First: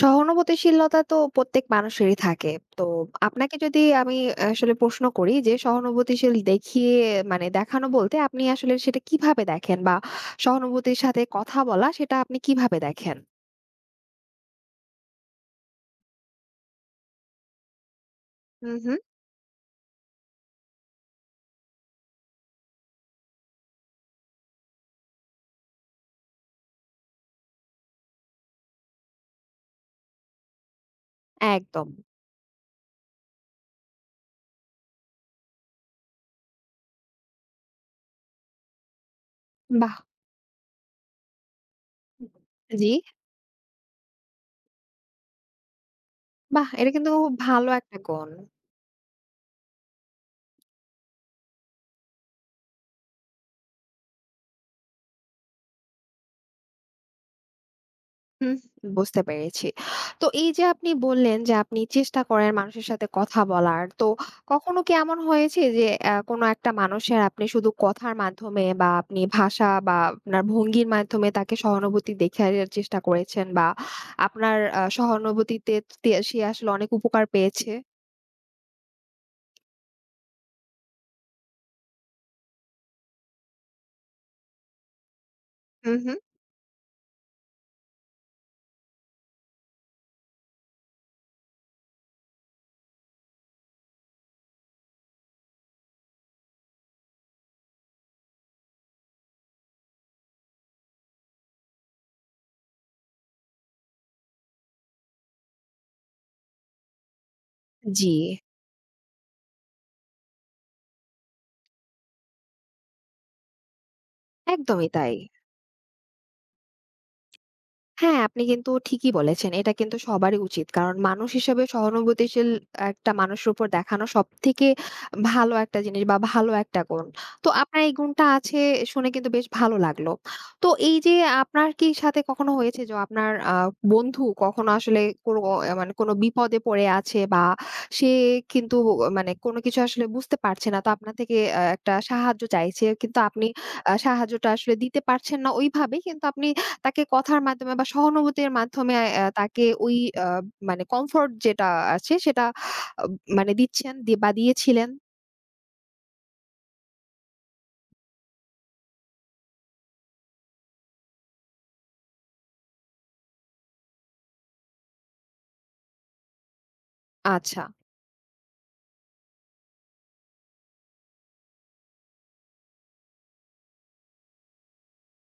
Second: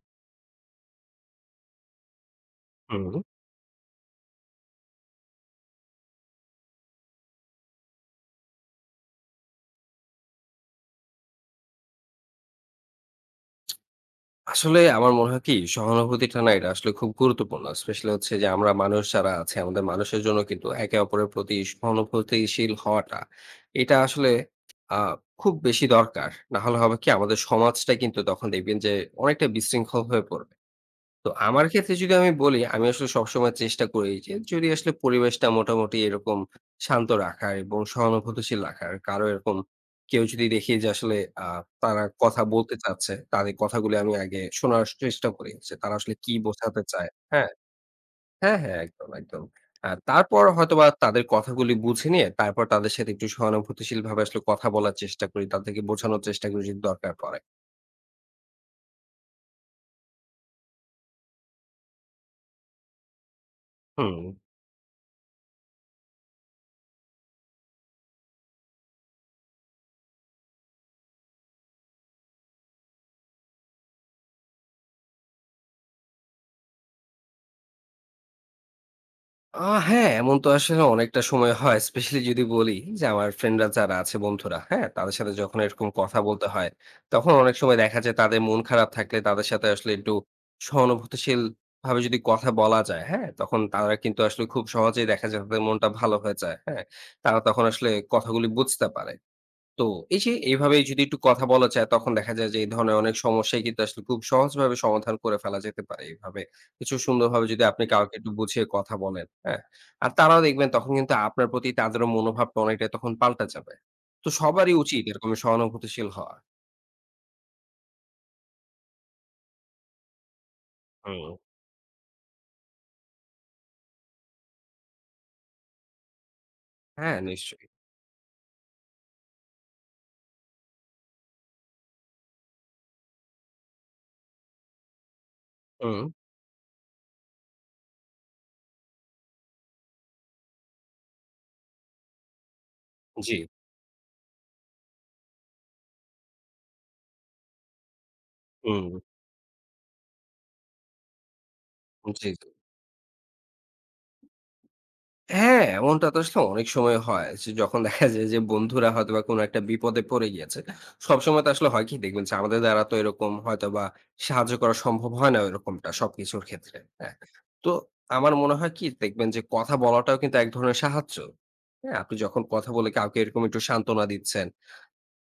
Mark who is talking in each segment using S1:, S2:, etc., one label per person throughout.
S1: সহানুভূতিশীলতা তো প্রত্যেক মানুষেরই থাকে। তো
S2: হুম।
S1: আপনাকে যদি আমি আসলে প্রশ্ন করি যে সহানুভূতিশীল দেখিয়ে মানে দেখানো বলতে আপনি আসলে সেটা কিভাবে দেখেন? বা সহানুভূতির সাথে কথা বলা সেটা আপনি কিভাবে দেখেন?
S2: আসলে আমার মনে হয় কি সহানুভূতিটা না এটা আসলে খুব গুরুত্বপূর্ণ। স্পেশালি হচ্ছে যে
S1: হু,
S2: আমরা
S1: হু।
S2: মানুষ যারা আছে আমাদের মানুষের জন্য কিন্তু একে অপরের প্রতি সহানুভূতিশীল হওয়াটা এটা আসলে আ খুব বেশি দরকার। না হলে হবে কি আমাদের সমাজটা কিন্তু তখন দেখবেন যে অনেকটা বিশৃঙ্খল হয়ে পড়বে। তো আমার
S1: একদম।
S2: ক্ষেত্রে যদি আমি বলি, আমি আসলে সবসময় চেষ্টা করি যে, যদি আসলে পরিবেশটা মোটামুটি এরকম শান্ত রাখার এবং সহানুভূতিশীল রাখার। কারো এরকম
S1: বাহ!
S2: কেউ যদি দেখি যে আসলে আ তারা কথা বলতে
S1: জি,
S2: চাচ্ছে, তাদের কথাগুলি আমি আগে শোনার চেষ্টা করি যে, তারা আসলে কি
S1: বাহ!
S2: বোঝাতে
S1: এটা
S2: চায়।
S1: কিন্তু খুব
S2: হ্যাঁ,
S1: ভালো একটা গুণ।
S2: হ্যাঁ, হ্যাঁ, একদম, একদম। তারপর হয়তোবা তাদের কথাগুলি বুঝে নিয়ে, তারপর তাদের সাথে একটু সহানুভূতিশীলভাবে আসলে কথা বলার চেষ্টা করি। তাদেরকে বোঝানোর চেষ্টা করি যদি দরকার পড়ে।
S1: হুম, বুঝতে পেরেছি। তো এই যে আপনি বললেন যে আপনি চেষ্টা করেন মানুষের সাথে কথা বলার। তো
S2: হুম।
S1: কখনো কি এমন হয়েছে যে কোনো একটা মানুষের আপনি শুধু কথার মাধ্যমে বা আপনি ভাষা বা আপনার ভঙ্গির মাধ্যমে তাকে সহানুভূতি দেখানোর চেষ্টা করেছেন বা আপনার সহানুভূতিতে সে আসলে অনেক উপকার পেয়েছে?
S2: আ হ্যাঁ, এমন তো আসলে অনেকটা সময় হয়। স্পেশালি যদি বলি যে আমার ফ্রেন্ডরা যারা আছে বন্ধুরা, হ্যাঁ? তাদের সাথে যখন এরকম
S1: হুম, হুম।
S2: কথা বলতে হয়, তখন অনেক সময় দেখা যায় তাদের মন খারাপ থাকলে তাদের সাথে আসলে একটু সহানুভূতিশীল ভাবে যদি কথা বলা যায়, হ্যাঁ? তখন তারা কিন্তু আসলে খুব সহজেই দেখা যায় তাদের মনটা ভালো হয়ে যায়, হ্যাঁ? তারা তখন আসলে কথাগুলি বুঝতে পারে। তো এই যে এইভাবে যদি একটু কথা বলা যায় তখন দেখা যায় যে এই ধরনের অনেক সমস্যাই কিন্তু আসলে খুব সহজভাবে সমাধান করে ফেলা যেতে পারে এইভাবে। কিছু সুন্দরভাবে যদি আপনি
S1: জি,
S2: কাউকে একটু বুঝিয়ে কথা বলেন, হ্যাঁ? আর তারাও দেখবেন তখন কিন্তু আপনার প্রতি তাদেরও মনোভাবটা অনেকটাই তখন পাল্টা যাবে। তো সবারই
S1: একদমই
S2: উচিত
S1: তাই।
S2: এরকম সহানুভূতিশীল হওয়া।
S1: হ্যাঁ, আপনি কিন্তু ঠিকই বলেছেন। এটা কিন্তু সবারই উচিত। কারণ মানুষ
S2: হুম।
S1: হিসেবে সহানুভূতিশীল একটা মানুষের উপর দেখানো সবথেকে ভালো একটা জিনিস বা ভালো একটা গুণ।
S2: হ্যাঁ,
S1: তো
S2: নিশ্চয়ই।
S1: আপনার এই গুণটা আছে শুনে কিন্তু বেশ ভালো লাগলো। তো এই যে আপনার কি সাথে কখনো হয়েছে যে আপনার বন্ধু কখনো আসলে কোনো মানে
S2: হুম,
S1: কোনো বিপদে পড়ে আছে বা সে কিন্তু মানে কোনো কিছু আসলে বুঝতে পারছে না। তো আপনার থেকে একটা সাহায্য চাইছে। কিন্তু
S2: জি।
S1: আপনি সাহায্যটা আসলে দিতে পারছেন না ওইভাবে। কিন্তু আপনি তাকে কথার মাধ্যমে বা সহানুভূতির
S2: হুম,
S1: মাধ্যমে তাকে ওই আ মানে কমফোর্ট যেটা আছে
S2: জি,
S1: সেটা
S2: জি।
S1: আ মানে দিচ্ছেন বা দিয়েছিলেন?
S2: হ্যাঁ, এমনটা তো আসলে অনেক সময় হয় যে যখন দেখা যায় যে বন্ধুরা হয়তোবা কোনো একটা বিপদে পড়ে গিয়েছে। সবসময় তো আসলে হয় কি দেখবেন যে আমাদের দ্বারা তো এরকম হয়তোবা সাহায্য করা সম্ভব হয় না ওইরকমটা সবকিছুর ক্ষেত্রে। হ্যাঁ?
S1: আচ্ছা,
S2: তো আমার মনে হয় কি দেখবেন যে কথা বলাটাও কিন্তু এক ধরনের সাহায্য। হ্যাঁ? আপনি যখন কথা বলে কাউকে এরকম একটু সান্ত্বনা দিচ্ছেন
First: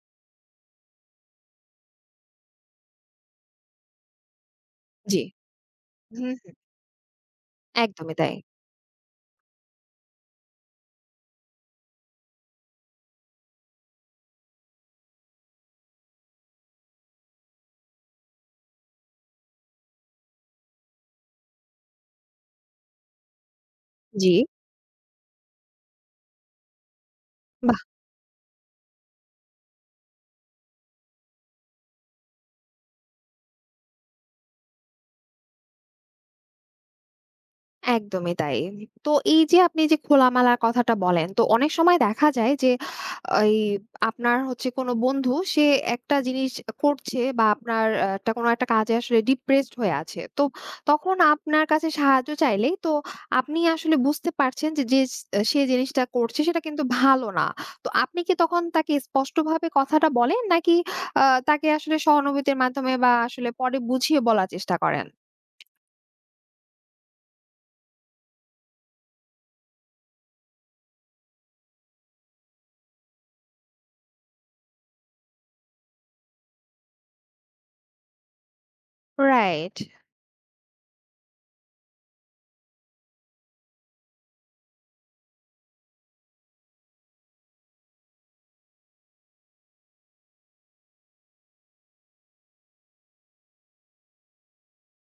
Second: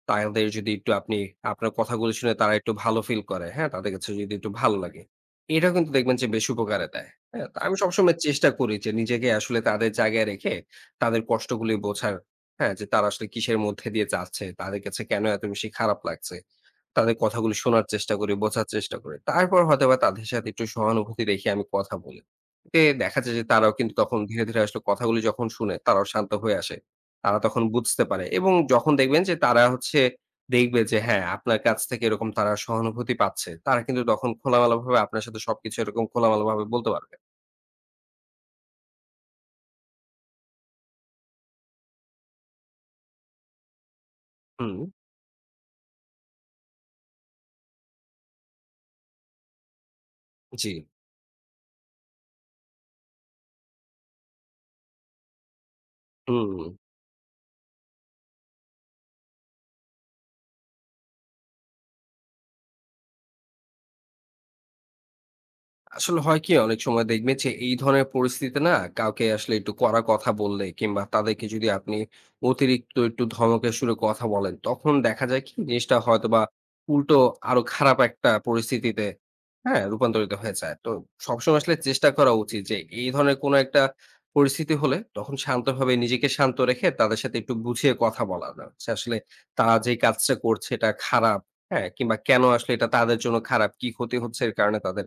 S2: তাদের যদি একটু আপনি আপনার কথাগুলো শুনে তারা একটু ভালো ফিল করে, হ্যাঁ? তাদের কাছে যদি একটু ভালো লাগে,
S1: জি।
S2: এটা কিন্তু দেখবেন যে
S1: হুম,
S2: বেশ উপকারে দেয়। হ্যাঁ? তো আমি
S1: একদমই
S2: সবসময়
S1: তাই।
S2: চেষ্টা করি যে নিজেকে আসলে তাদের জায়গায় রেখে তাদের কষ্টগুলি বোঝার, হ্যাঁ? যে তারা আসলে কিসের মধ্যে দিয়ে যাচ্ছে, তাদের কাছে কেন এত বেশি খারাপ লাগছে। তাদের কথাগুলো শোনার চেষ্টা করি, বোঝার চেষ্টা করি। তারপর হয়তোবা তাদের সাথে একটু সহানুভূতি রেখে আমি কথা বলি। এতে দেখা যায় যে তারাও কিন্তু তখন
S1: জি।
S2: ধীরে, ধীরে আসলে কথাগুলি যখন শুনে তারাও শান্ত হয়ে আসে। তারা তখন বুঝতে পারে এবং যখন দেখবেন যে তারা হচ্ছে দেখবে যে হ্যাঁ, আপনার কাছ থেকে এরকম তারা সহানুভূতি পাচ্ছে, তারা কিন্তু তখন খোলামেলাভাবে আপনার সাথে সবকিছু এরকম খোলামেলাভাবে বলতে পারবে।
S1: একদমই তাই। তো এই যে আপনি যে খোলামেলা কথাটা বলেন, তো অনেক সময় দেখা যায় যে এই আপনার হচ্ছে
S2: হুম,
S1: কোনো বন্ধু সে একটা জিনিস করছে বা আপনার একটা কোনো একটা কাজে আসলে ডিপ্রেসড হয়ে আছে। তো
S2: জি।
S1: তখন আপনার কাছে সাহায্য চাইলেই তো আপনি আসলে বুঝতে পারছেন যে, সে জিনিসটা করছে সেটা
S2: হুম।
S1: কিন্তু ভালো না। তো আপনি কি তখন তাকে স্পষ্টভাবে কথাটা বলেন নাকি আ তাকে আসলে সহানুভূতির মাধ্যমে বা আসলে পরে বুঝিয়ে বলার চেষ্টা করেন?
S2: আসলে হয় কি অনেক সময় দেখবেন যে এই ধরনের পরিস্থিতিতে না কাউকে আসলে একটু কড়া কথা বললে কিংবা তাদেরকে যদি আপনি অতিরিক্ত একটু ধমকের সুরে কথা বলেন তখন দেখা যায় কি জিনিসটা হয়তো বা উল্টো আরো খারাপ একটা পরিস্থিতিতে
S1: রাইট।
S2: হ্যাঁ রূপান্তরিত হয়ে যায় তো সবসময় আসলে চেষ্টা করা উচিত যে এই ধরনের কোনো একটা পরিস্থিতি হলে তখন শান্তভাবে নিজেকে শান্ত রেখে তাদের সাথে একটু বুঝিয়ে কথা বলা না যে আসলে তারা যে কাজটা করছে এটা খারাপ হ্যাঁ কিংবা কেন আসলে এটা তাদের জন্য খারাপ কি ক্ষতি হচ্ছে এর কারণে তাদের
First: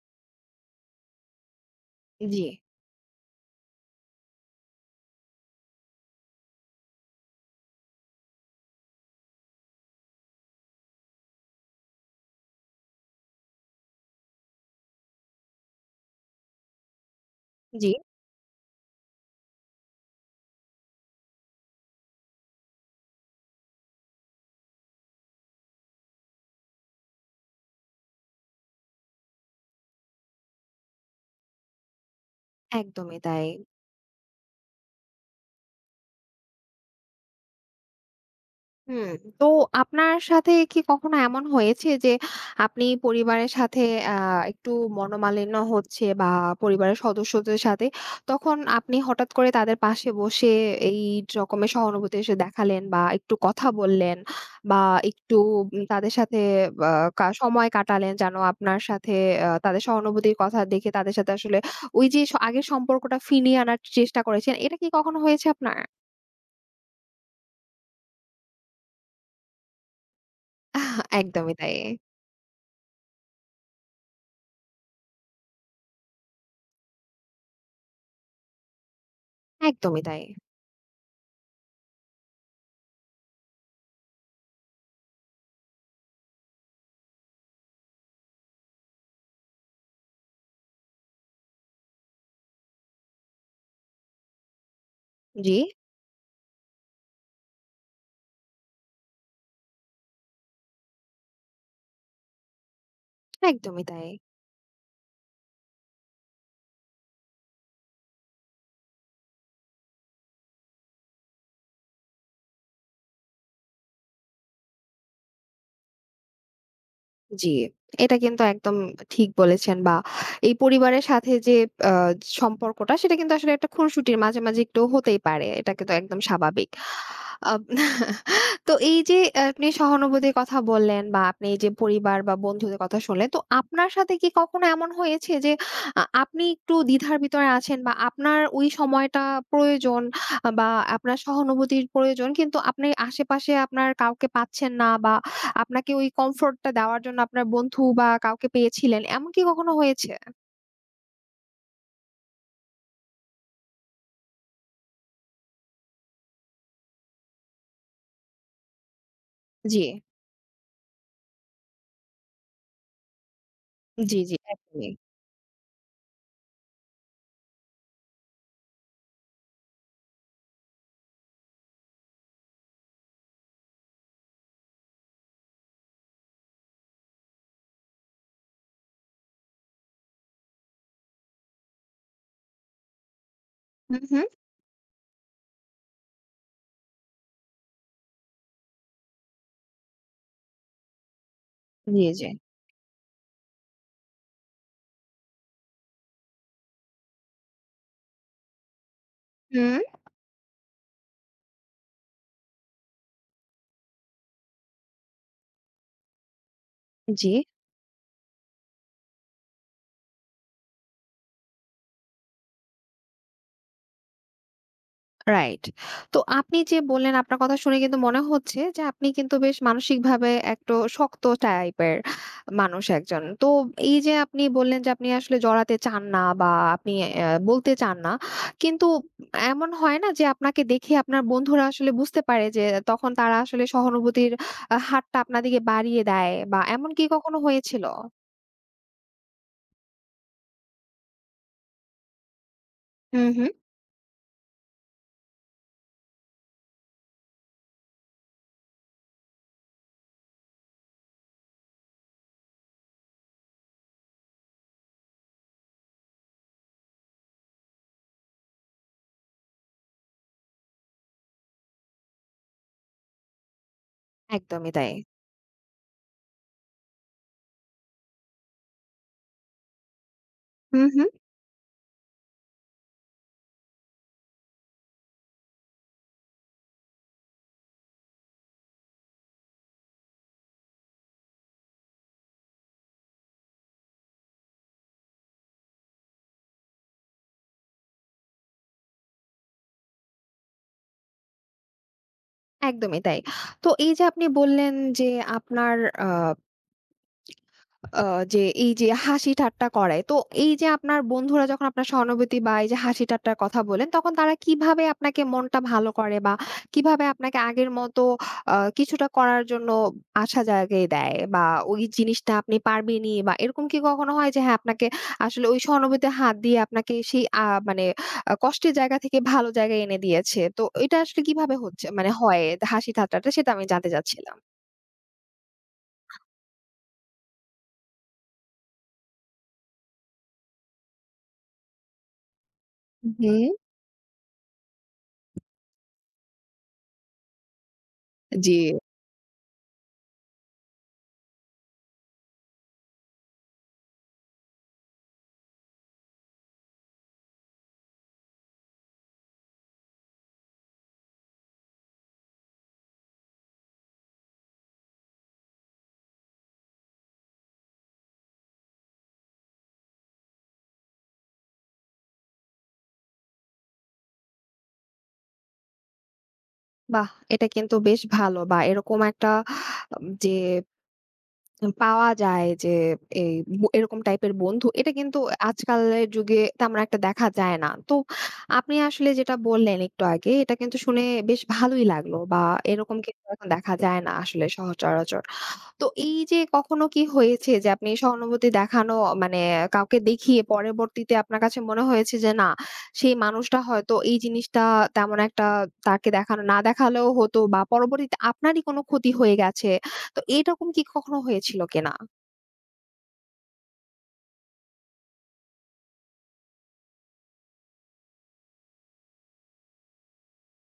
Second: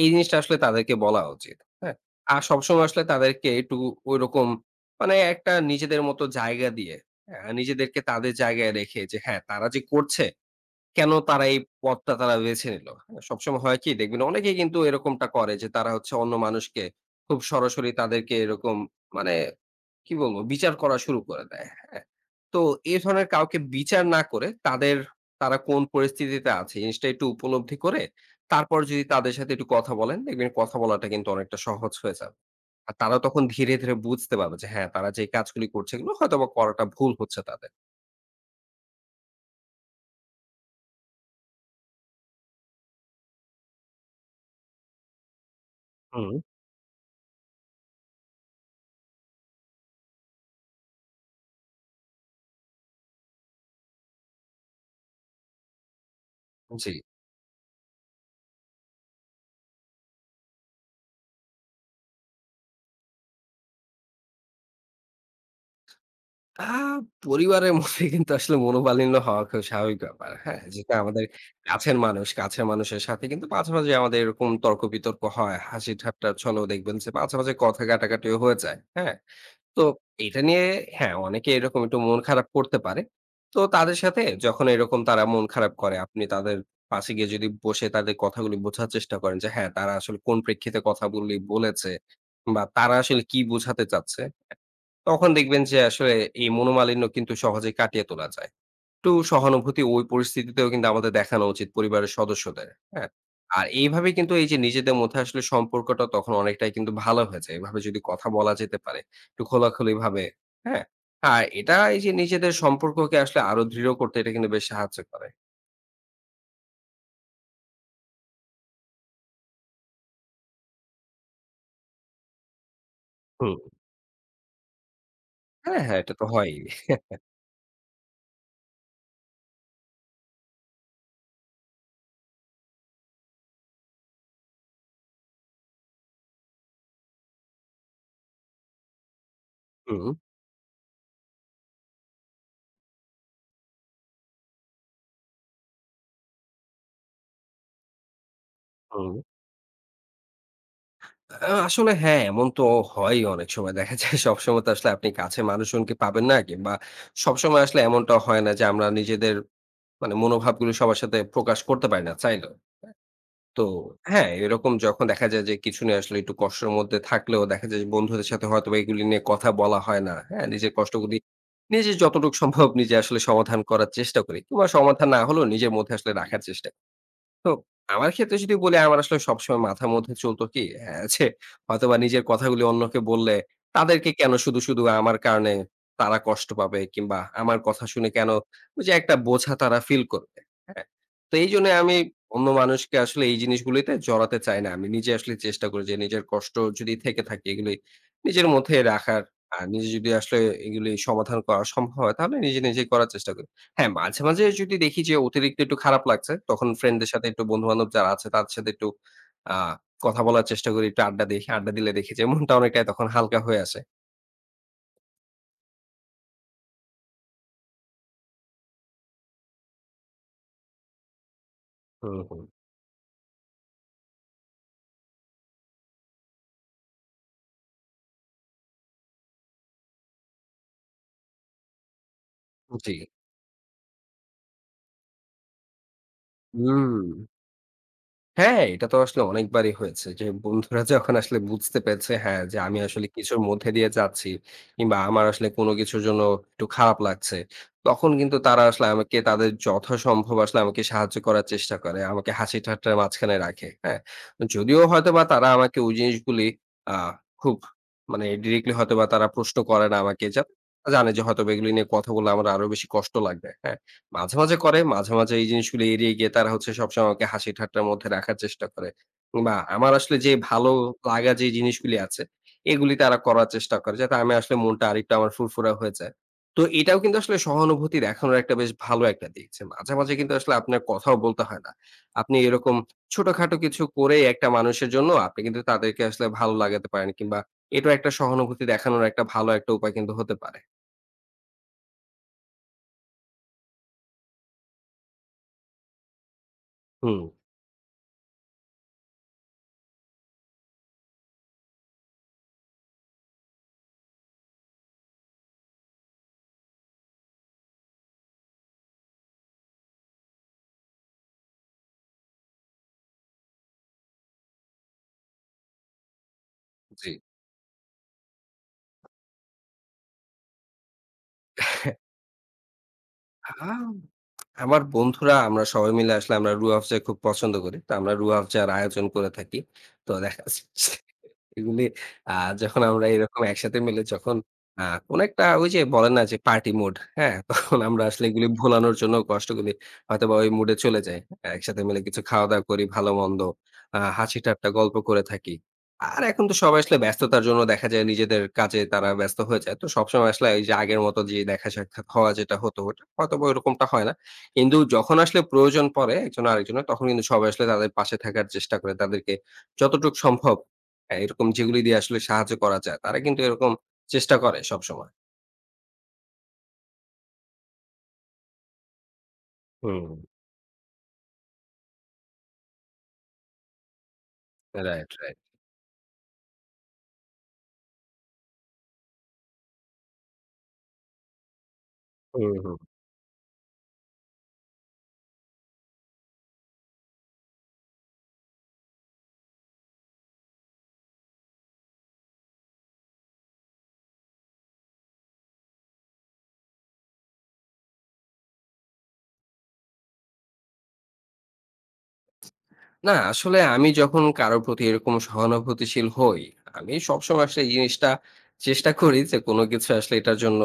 S2: এই জিনিসটা আসলে তাদেরকে বলা উচিত। হ্যাঁ? আর
S1: জি,
S2: সবসময় আসলে তাদেরকে একটু ঐরকম মানে একটা নিজেদের মতো জায়গা দিয়ে, হ্যাঁ? নিজেদেরকে তাদের জায়গায় রেখে যে হ্যাঁ, তারা যে করছে কেন তারা এই পথটা তারা বেছে নিল? হ্যাঁ? সবসময় হয় কি দেখবেন অনেকেই কিন্তু এরকমটা করে যে তারা হচ্ছে অন্য মানুষকে খুব
S1: জি।
S2: সরাসরি তাদেরকে এরকম মানে কি বলবো বিচার করা শুরু করে দেয়। হ্যাঁ? তো এই ধরনের কাউকে বিচার না করে তাদের তারা কোন পরিস্থিতিতে আছে জিনিসটা একটু উপলব্ধি করে তারপর যদি তাদের সাথে একটু কথা বলেন দেখবেন কথা বলাটা কিন্তু অনেকটা সহজ হয়ে যাবে। আর তারা
S1: একদমই
S2: তখন
S1: তাই।
S2: ধীরে, ধীরে বুঝতে পারবে যে হ্যাঁ তারা যে কাজগুলি করছে এগুলো হয়তোবা করাটা ভুল হচ্ছে তাদের।
S1: হুম, তো আপনার সাথে কি কখনো এমন হয়েছে যে আপনি পরিবারের সাথে আ একটু মনোমালিন্য হচ্ছে বা
S2: হুম।
S1: পরিবারের সদস্যদের সাথে তখন আপনি হঠাৎ করে তাদের পাশে বসে এই রকমের সহানুভূতি এসে দেখালেন বা একটু কথা বললেন বা একটু তাদের সাথে আ
S2: জি।
S1: কা সময় কাটালেন যেন আপনার সাথে তাদের সহানুভূতির কথা দেখে তাদের সাথে আসলে ওই যে আগের সম্পর্কটা ফিরিয়ে আনার চেষ্টা করেছেন। এটা কি কখনো হয়েছে আপনার?
S2: আ পরিবারের মধ্যে কিন্তু আসলে মনোমালিন্য হওয়া খুব স্বাভাবিক ব্যাপার। হ্যাঁ? যেটা আমাদের
S1: একদমই তাই।
S2: কাছের মানুষ, কাছের মানুষের সাথে কিন্তু মাঝে, মাঝে আমাদের এরকম তর্ক-বিতর্ক হয়। হাসি ঠাট্টা চলো দেখবেন যে মাঝে, মাঝে কথা কাটাকাটিও হয়ে যায়। হ্যাঁ? তো
S1: একদমই তাই।
S2: এটা নিয়ে হ্যাঁ, অনেকে এরকম একটু মন খারাপ করতে পারে। তো তাদের সাথে যখন এরকম তারা মন খারাপ করে, আপনি তাদের পাশে গিয়ে যদি বসে তাদের কথাগুলি বোঝার চেষ্টা করেন যে হ্যাঁ, তারা আসলে কোন প্রেক্ষিতে কথাগুলি বলেছে বা তারা আসলে কি বোঝাতে চাচ্ছে, তখন
S1: জি,
S2: দেখবেন যে আসলে এই মনোমালিন্য কিন্তু সহজেই কাটিয়ে তোলা যায়। একটু সহানুভূতি ওই পরিস্থিতিতেও কিন্তু আমাদের দেখানো উচিত পরিবারের সদস্যদের। হ্যাঁ? আর
S1: একদমই তাই।
S2: এইভাবে কিন্তু এই যে নিজেদের মধ্যে আসলে সম্পর্কটা তখন অনেকটাই কিন্তু ভালো হয়ে যায়। এভাবে যদি কথা বলা যেতে পারে, একটু খোলাখুলিভাবে। হ্যাঁ? আর এটা এই যে নিজেদের সম্পর্ককে আসলে আরো দৃঢ় করতে এটা কিন্তু বেশ সাহায্য করে।
S1: জি, এটা কিন্তু একদম ঠিক বলেছেন বা এই পরিবারের সাথে যে আ সম্পর্কটা সেটা কিন্তু আসলে
S2: হুম।
S1: একটা খুনসুটির মাঝে, মাঝে একটু হতেই পারে। এটা
S2: হ্যাঁ,
S1: কিন্তু
S2: হ্যাঁ, এটা
S1: একদম
S2: তো হয়ই।
S1: স্বাভাবিক। আব তো এই যে আপনি সহানুভূতির কথা বললেন বা আপনি এই যে পরিবার বা বন্ধুদের কথা শুনলেন, তো আপনার সাথে কি কখনো এমন হয়েছে যে আপনি একটু দ্বিধার ভিতরে আছেন বা আপনার ওই সময়টা প্রয়োজন
S2: হুম,
S1: বা আপনার সহানুভূতির প্রয়োজন কিন্তু আপনি আশেপাশে আপনার কাউকে পাচ্ছেন না বা আপনাকে ওই কমফোর্ট টা দেওয়ার জন্য আপনার বন্ধু বা কাউকে পেয়েছিলেন,
S2: হুম।
S1: এমন কি কখনো হয়েছে?
S2: আসলে হ্যাঁ, এমন তো হয়ই অনেক সময়। দেখা যায় সবসময় তো আসলে আপনি কাছের মানুষজনকে পাবেন না কিংবা সবসময় আসলে এমনটা হয় না যে আমরা নিজেদের
S1: জি,
S2: মানে মনোভাবগুলো সবার সাথে প্রকাশ করতে পারি না চাইলেও। তো
S1: জি,
S2: হ্যাঁ,
S1: জি,
S2: এরকম
S1: একদমই।
S2: যখন দেখা যায় যে কিছু নিয়ে আসলে একটু কষ্টের মধ্যে থাকলেও দেখা যায় যে বন্ধুদের সাথে হয়তোবা এগুলি নিয়ে কথা বলা হয় না। হ্যাঁ? নিজের কষ্টগুলি নিজে যতটুকু সম্ভব নিজে আসলে সমাধান করার চেষ্টা করি। কিংবা সমাধান না হলেও নিজের মধ্যে আসলে রাখার চেষ্টা তো আমার ক্ষেত্রে যদি বলি আমার আসলে সবসময় মাথার মধ্যে চলতো কি হ্যাঁ, যে হয়তোবা নিজের কথাগুলি অন্যকে বললে
S1: হু,
S2: তাদেরকে
S1: হু।
S2: কেন শুধু, শুধু আমার কারণে তারা কষ্ট পাবে কিংবা আমার কথা শুনে কেন ওই যে একটা বোঝা তারা ফিল করবে। হ্যাঁ? তো এইজন্য আমি
S1: জি, জি।
S2: অন্য মানুষকে আসলে এই জিনিসগুলিতে জড়াতে চাই না। আমি নিজে আসলে চেষ্টা করি যে নিজের কষ্ট যদি থেকে থাকে এগুলি নিজের মধ্যে রাখার আর
S1: হুম।
S2: নিজে যদি আসলে এগুলি সমাধান করা সম্ভব হয় তাহলে নিজে, নিজেই করার চেষ্টা করি। হ্যাঁ, মাঝে, মাঝে যদি দেখি যে অতিরিক্ত একটু খারাপ লাগছে, তখন ফ্রেন্ডদের সাথে
S1: জি।
S2: একটু বন্ধু-বান্ধব যারা আছে তাদের সাথে একটু আ কথা বলার চেষ্টা করি, একটু আড্ডা দেই। আড্ডা দিলে দেখি যে মনটা অনেকটাই তখন হালকা হয়ে আসে।
S1: রাইট। তো আপনি যে বললেন আপনার কথা শুনে কিন্তু মনে হচ্ছে যে আপনি কিন্তু বেশ মানসিকভাবে একটু শক্ত টাইপের
S2: হুম, হুম।
S1: মানুষ একজন। তো এই যে আপনি বললেন যে আপনি আসলে জড়াতে চান না বা আপনি বলতে চান না। কিন্তু এমন হয় না যে আপনাকে দেখে আপনার বন্ধুরা আসলে বুঝতে পারে যে
S2: জি।
S1: তখন তারা আসলে সহানুভূতির হাতটা আপনার দিকে বাড়িয়ে দেয় বা এমন
S2: হুম।
S1: কি কখনো হয়েছিল?
S2: হ্যাঁ, এটা তো আসলে অনেকবারই হয়েছে যে বন্ধুরা যখন আসলে বুঝতে পেরেছে হ্যাঁ, যে আমি আসলে
S1: হুম,
S2: কিছুর
S1: হুম।
S2: মধ্যে দিয়ে যাচ্ছি কিংবা আমার আসলে কোনো কিছুর জন্য একটু খারাপ লাগছে। তখন কিন্তু তারা আসলে আমাকে তাদের যথাসম্ভব আসলে আমাকে সাহায্য করার চেষ্টা করে। আমাকে হাসি ঠাট্টার মাঝখানে রাখে। হ্যাঁ? যদিও হয়তোবা তারা আমাকে ওই জিনিসগুলি আ খুব মানে ডিরেক্টলি হয়তোবা তারা প্রশ্ন করে না আমাকে। যা জানে যে হয়তোবা এগুলি নিয়ে কথা বললে আমার আরো বেশি কষ্ট লাগবে। হ্যাঁ? মাঝে, মাঝে
S1: একদমই
S2: করে।
S1: তাই।
S2: মাঝে, মাঝে এই জিনিসগুলো এড়িয়ে গিয়ে তারা হচ্ছে সবসময় আমাকে হাসি ঠাট্টার মধ্যে রাখার চেষ্টা করে। বা আমার আসলে যে ভালো
S1: হুম, হুম।
S2: লাগা যে জিনিসগুলি আছে, এগুলি তারা করার চেষ্টা করে। যাতে আমি আসলে মনটা আরেকটু আমার ফুরফুরা হয়ে যায়। তো এটাও কিন্তু আসলে সহানুভূতি দেখানোর একটা বেশ ভালো একটা দিক। যে মাঝে, মাঝে কিন্তু আসলে আপনার কথাও বলতে হয় না। আপনি এরকম ছোটখাটো কিছু করেই একটা মানুষের জন্য আপনি কিন্তু তাদেরকে আসলে ভালো লাগাতে পারেন। কিংবা এটাও একটা সহানুভূতি দেখানোর একটা ভালো একটা উপায় কিন্তু হতে পারে।
S1: একদমই তাই। তো এই যে আপনি বললেন যে আপনার আ
S2: হুম,
S1: আ যে এই যে হাসি ঠাট্টা করায়। তো এই যে আপনার বন্ধুরা যখন আপনার সহানুভূতি বা এই যে হাসি ঠাট্টার কথা বলেন, তখন তারা কিভাবে আপনাকে মনটা ভালো করে বা কিভাবে আপনাকে আগের মতো কিছুটা করার জন্য আশা জাগিয়ে দেয় বা ওই জিনিসটা আপনি পারবেনই বা এরকম কি কখনো হয় যে হ্যাঁ, আপনাকে আসলে ওই সহানুভূতির হাত দিয়ে আপনাকে
S2: জি।
S1: সেই মানে কষ্টের জায়গা থেকে ভালো জায়গায় এনে দিয়েছে। তো এটা আসলে কিভাবে হচ্ছে মানে হয় হাসি ঠাট্টাটা
S2: আ
S1: সেটা আমি জানতে চাচ্ছিলাম?
S2: আমার বন্ধুরা আমরা সবাই মিলে আসলে আমরা রু আফজা খুব পছন্দ করি। তো আমরা রু আফজার আয়োজন করে থাকি। তো দেখা যাচ্ছে এগুলি আ যখন আমরা এরকম
S1: হুম,
S2: একসাথে মিলে যখন কোন একটা ওই যে বলে না যে পার্টি মুড, হ্যাঁ? তখন আমরা আসলে এগুলি
S1: জি।
S2: ভোলানোর জন্য কষ্টগুলি হয়তোবা ওই মুডে চলে যাই। একসাথে মিলে কিছু খাওয়া-দাওয়া করি ভালো-মন্দ, হাসি-ঠাট্টা গল্প করে থাকি। আর এখন তো সবাই আসলে ব্যস্ততার জন্য দেখা যায় নিজেদের কাজে তারা ব্যস্ত হয়ে যায়। তো সবসময় আসলে এই যে আগের মতো যে দেখা সাক্ষাৎ হওয়া যেটা হতো ওটা হয়তোবা ওরকমটা হয় না। কিন্তু যখন আসলে প্রয়োজন পড়ে একজন আরেকজনের তখন কিন্তু সবাই আসলে তাদের পাশে থাকার চেষ্টা করে। তাদেরকে যতটুকু সম্ভব হ্যাঁ, এরকম যেগুলি দিয়ে আসলে সাহায্য করা যায়, তারা কিন্তু এরকম চেষ্টা করে সবসময়।
S1: বাহ! এটা কিন্তু বেশ ভালো বা এরকম একটা
S2: হুম।
S1: যে পাওয়া যায় যে এই এরকম টাইপের বন্ধু এটা
S2: রাইট,
S1: কিন্তু
S2: রাইট।
S1: আজকালের যুগে তেমন একটা দেখা যায় না। তো আপনি আসলে যেটা বললেন একটু আগে এটা কিন্তু শুনে বেশ ভালোই লাগলো বা
S2: হুম, হুম।
S1: এরকম কিন্তু এখন দেখা যায় না আসলে সহচরাচর। তো এই যে কখনো কি হয়েছে যে আপনি সহানুভূতি দেখানো মানে কাউকে দেখিয়ে পরবর্তীতে আপনার কাছে মনে হয়েছে যে না সেই মানুষটা হয়তো এই জিনিসটা তেমন একটা তাকে দেখানো না দেখালেও হতো বা পরবর্তীতে আপনারই কোনো ক্ষতি হয়ে গেছে, তো এরকম কি কখনো হয়েছিল কিনা?
S2: না, আসলে আমি যখন কারো প্রতি এরকম সহানুভূতিশীল হই, আমি সবসময় আসলে এই জিনিসটা চেষ্টা করি যে কোনো কিছু আসলে এটার জন্য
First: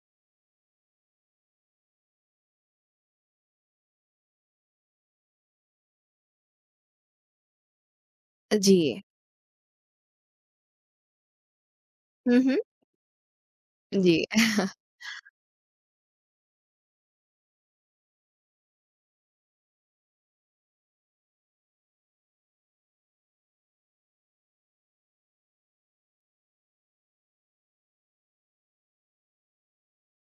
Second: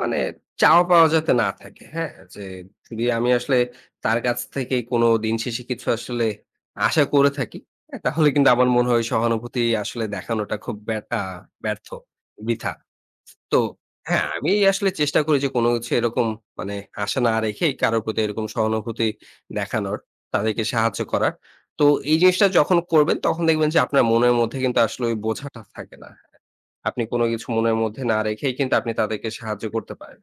S2: মানে চাওয়া পাওয়া যাতে না থাকে। হ্যাঁ? যে যদি আমি আসলে তার কাছ থেকে কোনো দিন শেষে কিছু আসলে আশা করে থাকি, হ্যাঁ? তাহলে কিন্তু আমার
S1: জি।
S2: মনে হয় সহানুভূতি আসলে দেখানোটা খুব আ ব্যর্থ,
S1: হুম, হুম।
S2: বৃথা। তো
S1: জি,
S2: হ্যাঁ, আমি আসলে চেষ্টা করি যে কোনো কিছু এরকম মানে আশা না রেখেই কারো প্রতি এরকম সহানুভূতি দেখানোর, তাদেরকে সাহায্য করার। তো এই জিনিসটা যখন করবেন তখন দেখবেন যে আপনার মনের মধ্যে কিন্তু আসলে ওই বোঝাটা থাকে না। হ্যাঁ। আপনি কোনো কিছু মনের মধ্যে না রেখেই কিন্তু আপনি তাদেরকে সাহায্য করতে পারেন।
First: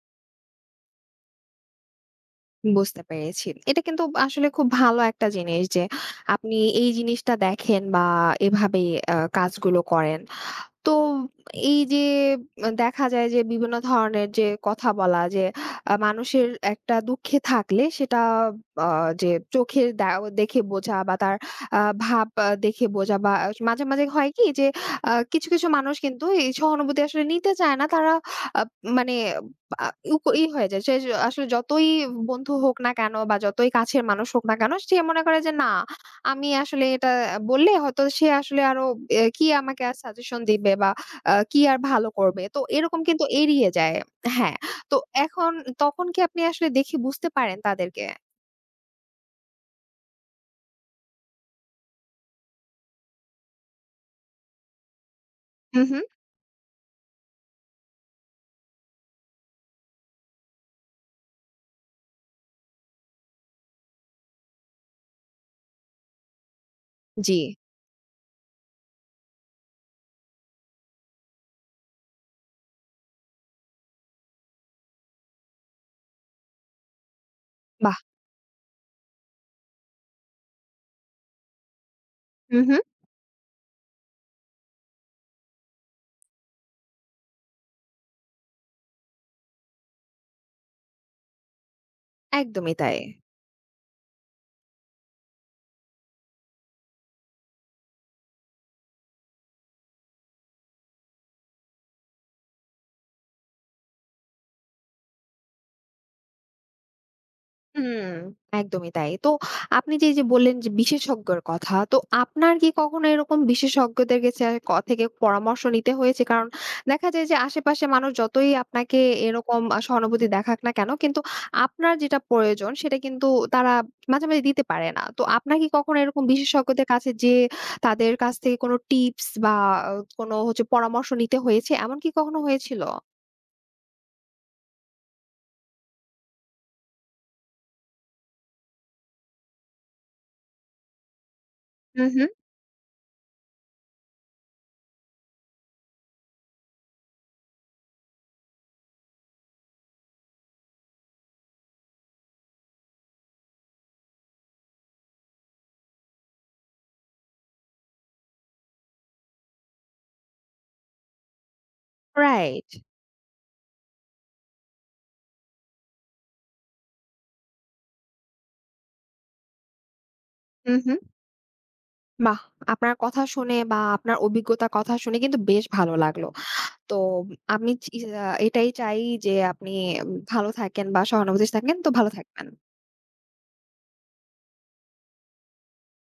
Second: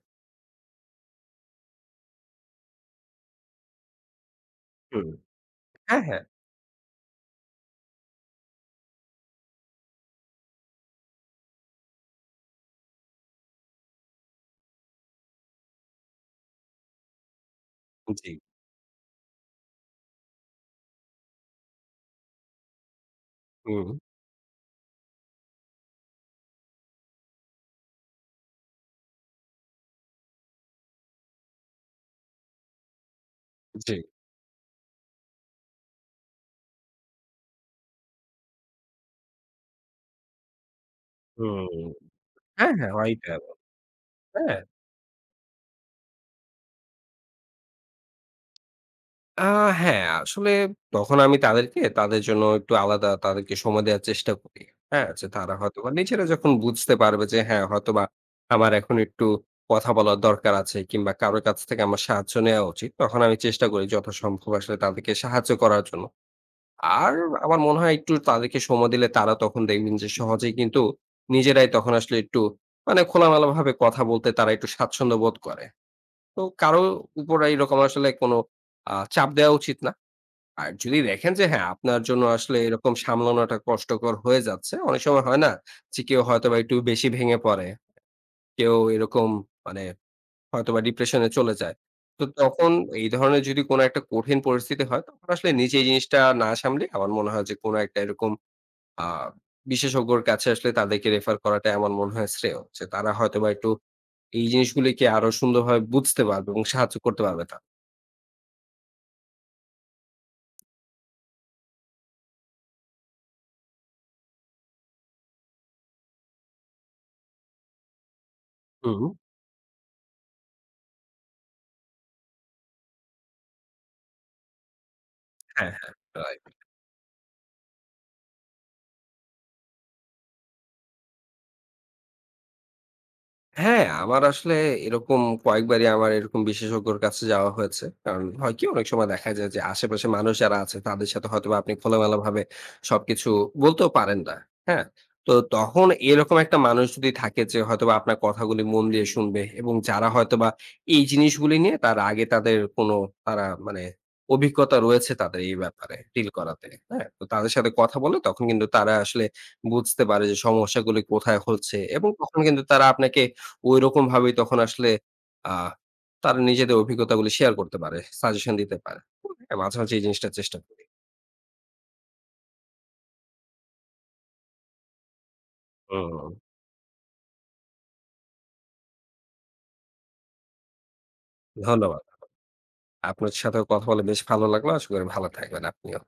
S1: বুঝতে পেরেছি। এটা কিন্তু আসলে খুব ভালো
S2: হুম।
S1: একটা জিনিস যে
S2: হ্যাঁ, হ্যাঁ।
S1: আপনি এই জিনিসটা দেখেন বা এভাবে কাজগুলো করেন। তো এই যে দেখা যায় যে বিভিন্ন ধরনের যে কথা বলা যে মানুষের একটা দুঃখে থাকলে সেটা
S2: জি।
S1: আ যে চোখে দেখে বোঝা বা তার আ ভাব দেখে বোঝা বা মাঝে,
S2: হুম,
S1: মাঝে হয় কি যে কিছু, কিছু মানুষ কিন্তু এই সহানুভূতি আসলে নিতে চায় না। তারা আ মানে আ উ ই হয়ে যায়। সে আসলে যতই বন্ধু হোক না কেন বা যতই
S2: জি।
S1: কাছের মানুষ হোক না কেন সে মনে করে যে না, আমি আসলে এটা বললে হয়তো সে আসলে আরো এ কি আমাকে আর সাজেশন দিবে বা কি আর
S2: হুম।
S1: ভালো করবে। তো
S2: হ্যাঁ, হ্যাঁ।
S1: এরকম
S2: হয়ই
S1: কিন্তু
S2: তো এমন।
S1: এড়িয়ে যায়। হ্যাঁ,
S2: হ্যাঁ।
S1: তো এখন তখন কি আপনি আসলে দেখে বুঝতে পারেন তাদেরকে?
S2: আ হ্যাঁ, আসলে তখন আমি তাদেরকে তাদের জন্য একটু আলাদা তাদেরকে সময় দেওয়ার চেষ্টা করি। হ্যাঁ? যে তারা
S1: হু,
S2: হয়তোবা
S1: হু।
S2: নিজেরা যখন বুঝতে পারবে যে হ্যাঁ, হয়তোবা আমার এখন একটু কথা বলার দরকার আছে কিংবা কারো কাছ থেকে আমার সাহায্য নেওয়া উচিত। তখন আমি চেষ্টা করি যথাসম্ভব আসলে তাদেরকে সাহায্য করার জন্য। আর
S1: জি,
S2: আমার মনে হয় একটু তাদেরকে সময় দিলে তারা তখন দেখবেন যে সহজেই কিন্তু নিজেরাই তখন আসলে একটু মানে খোলামেলাভাবে কথা বলতে তারা একটু স্বাচ্ছন্দ্য বোধ করে। তো কারো উপর এইরকম
S1: বাহ!
S2: আসলে কোনো চাপ দেওয়া উচিত না। আর যদি দেখেন যে হ্যাঁ, আপনার জন্য
S1: হু,
S2: আসলে
S1: হু।
S2: এরকম সামলানোটা কষ্টকর হয়ে যাচ্ছে। অনেক সময় হয় না? যে কেউ হয়তোবা একটু বেশি ভেঙে পড়ে। কেউ এরকম মানে হয়তোবা ডিপ্রেশন এ চলে যায়। তো তখন
S1: একদমই তাই।
S2: এই ধরনের যদি কোনো একটা কঠিন পরিস্থিতি হয়, তখন আসলে নিজে এই জিনিসটা না সামলিয়ে আমার মনে হয় যে কোনো একটা এরকম আ বিশেষজ্ঞর কাছে আসলে তাদেরকে রেফার করাটাই আমার মনে হয় শ্রেয়। যে তারা হয়তোবা একটু এই জিনিসগুলিকে আরো সুন্দরভাবে বুঝতে পারবে এবং সাহায্য করতে পারবে তা
S1: হুম, একদমই তাই। তো আপনি এই যে বললেন যে বিশেষজ্ঞের কথা, তো আপনার কি কখনো এরকম বিশেষজ্ঞদের কাছে থেকে পরামর্শ নিতে হয়েছে? কারণ দেখা যায় যে আশেপাশে মানুষ যতই আপনাকে
S2: হুম।
S1: এরকম সহানুভূতি দেখাক না কেন, কিন্তু আপনার যেটা প্রয়োজন সেটা কিন্তু তারা মাঝে, মাঝে দিতে পারে না। তো আপনার কি
S2: হ্যাঁ, হ্যাঁ।
S1: কখনো এরকম
S2: রাইট।
S1: বিশেষজ্ঞদের কাছে যেয়ে তাদের কাছ থেকে কোনো টিপস বা কোনো হচ্ছে পরামর্শ নিতে হয়েছে? এমন কি কখনো হয়েছিল?
S2: হ্যাঁ, আমার আসলে এরকম কয়েকবারই আমার এরকম বিশেষজ্ঞর কাছে যাওয়া হয়েছে। কারণ হয় কি? অনেক সময় দেখা যায় যে আশেপাশের মানুষ যারা আছে তাদের সাথে হয়তোবা আপনি
S1: হু, হু।
S2: খোলামেলাভাবে সবকিছু বলতেও পারেন না। হ্যাঁ? তো তখন এরকম একটা মানুষ যদি থাকে যে হয়তোবা আপনার কথাগুলি মন দিয়ে শুনবে এবং যারা হয়তোবা এই জিনিসগুলি নিয়ে তার আগে তাদের কোনো তারা মানে অভিজ্ঞতা রয়েছে তাদের এই ব্যাপারে ডিল করাতে। হ্যাঁ? তো তাদের সাথে কথা বলে তখন কিন্তু তারা আসলে বুঝতে পারে যে সমস্যাগুলি কোথায় হচ্ছে এবং তখন কিন্তু
S1: রাইট।
S2: তারা আপনাকে ঐরকম ভাবেই তখন আসলে আ তারা নিজেদের অভিজ্ঞতাগুলো শেয়ার করতে পারে, সাজেশন দিতে পারে। হ্যাঁ, মাঝে, মাঝে এই জিনিসটা চেষ্টা
S1: হু,
S2: করি।
S1: হু। বাহ! আপনার কথা শুনে বা আপনার অভিজ্ঞতার কথা শুনে কিন্তু বেশ ভালো লাগলো।
S2: হুম,
S1: তো আমি চি আ এটাই চাই যে আপনি ভালো থাকেন বা সহানুভূতিশীল থাকেন। তো
S2: ধন্যবাদ।
S1: ভালো থাকবেন।
S2: আপনার সাথেও কথা বলে বেশ ভালো লাগলো। আশা করি ভালো থাকবেন আপনিও।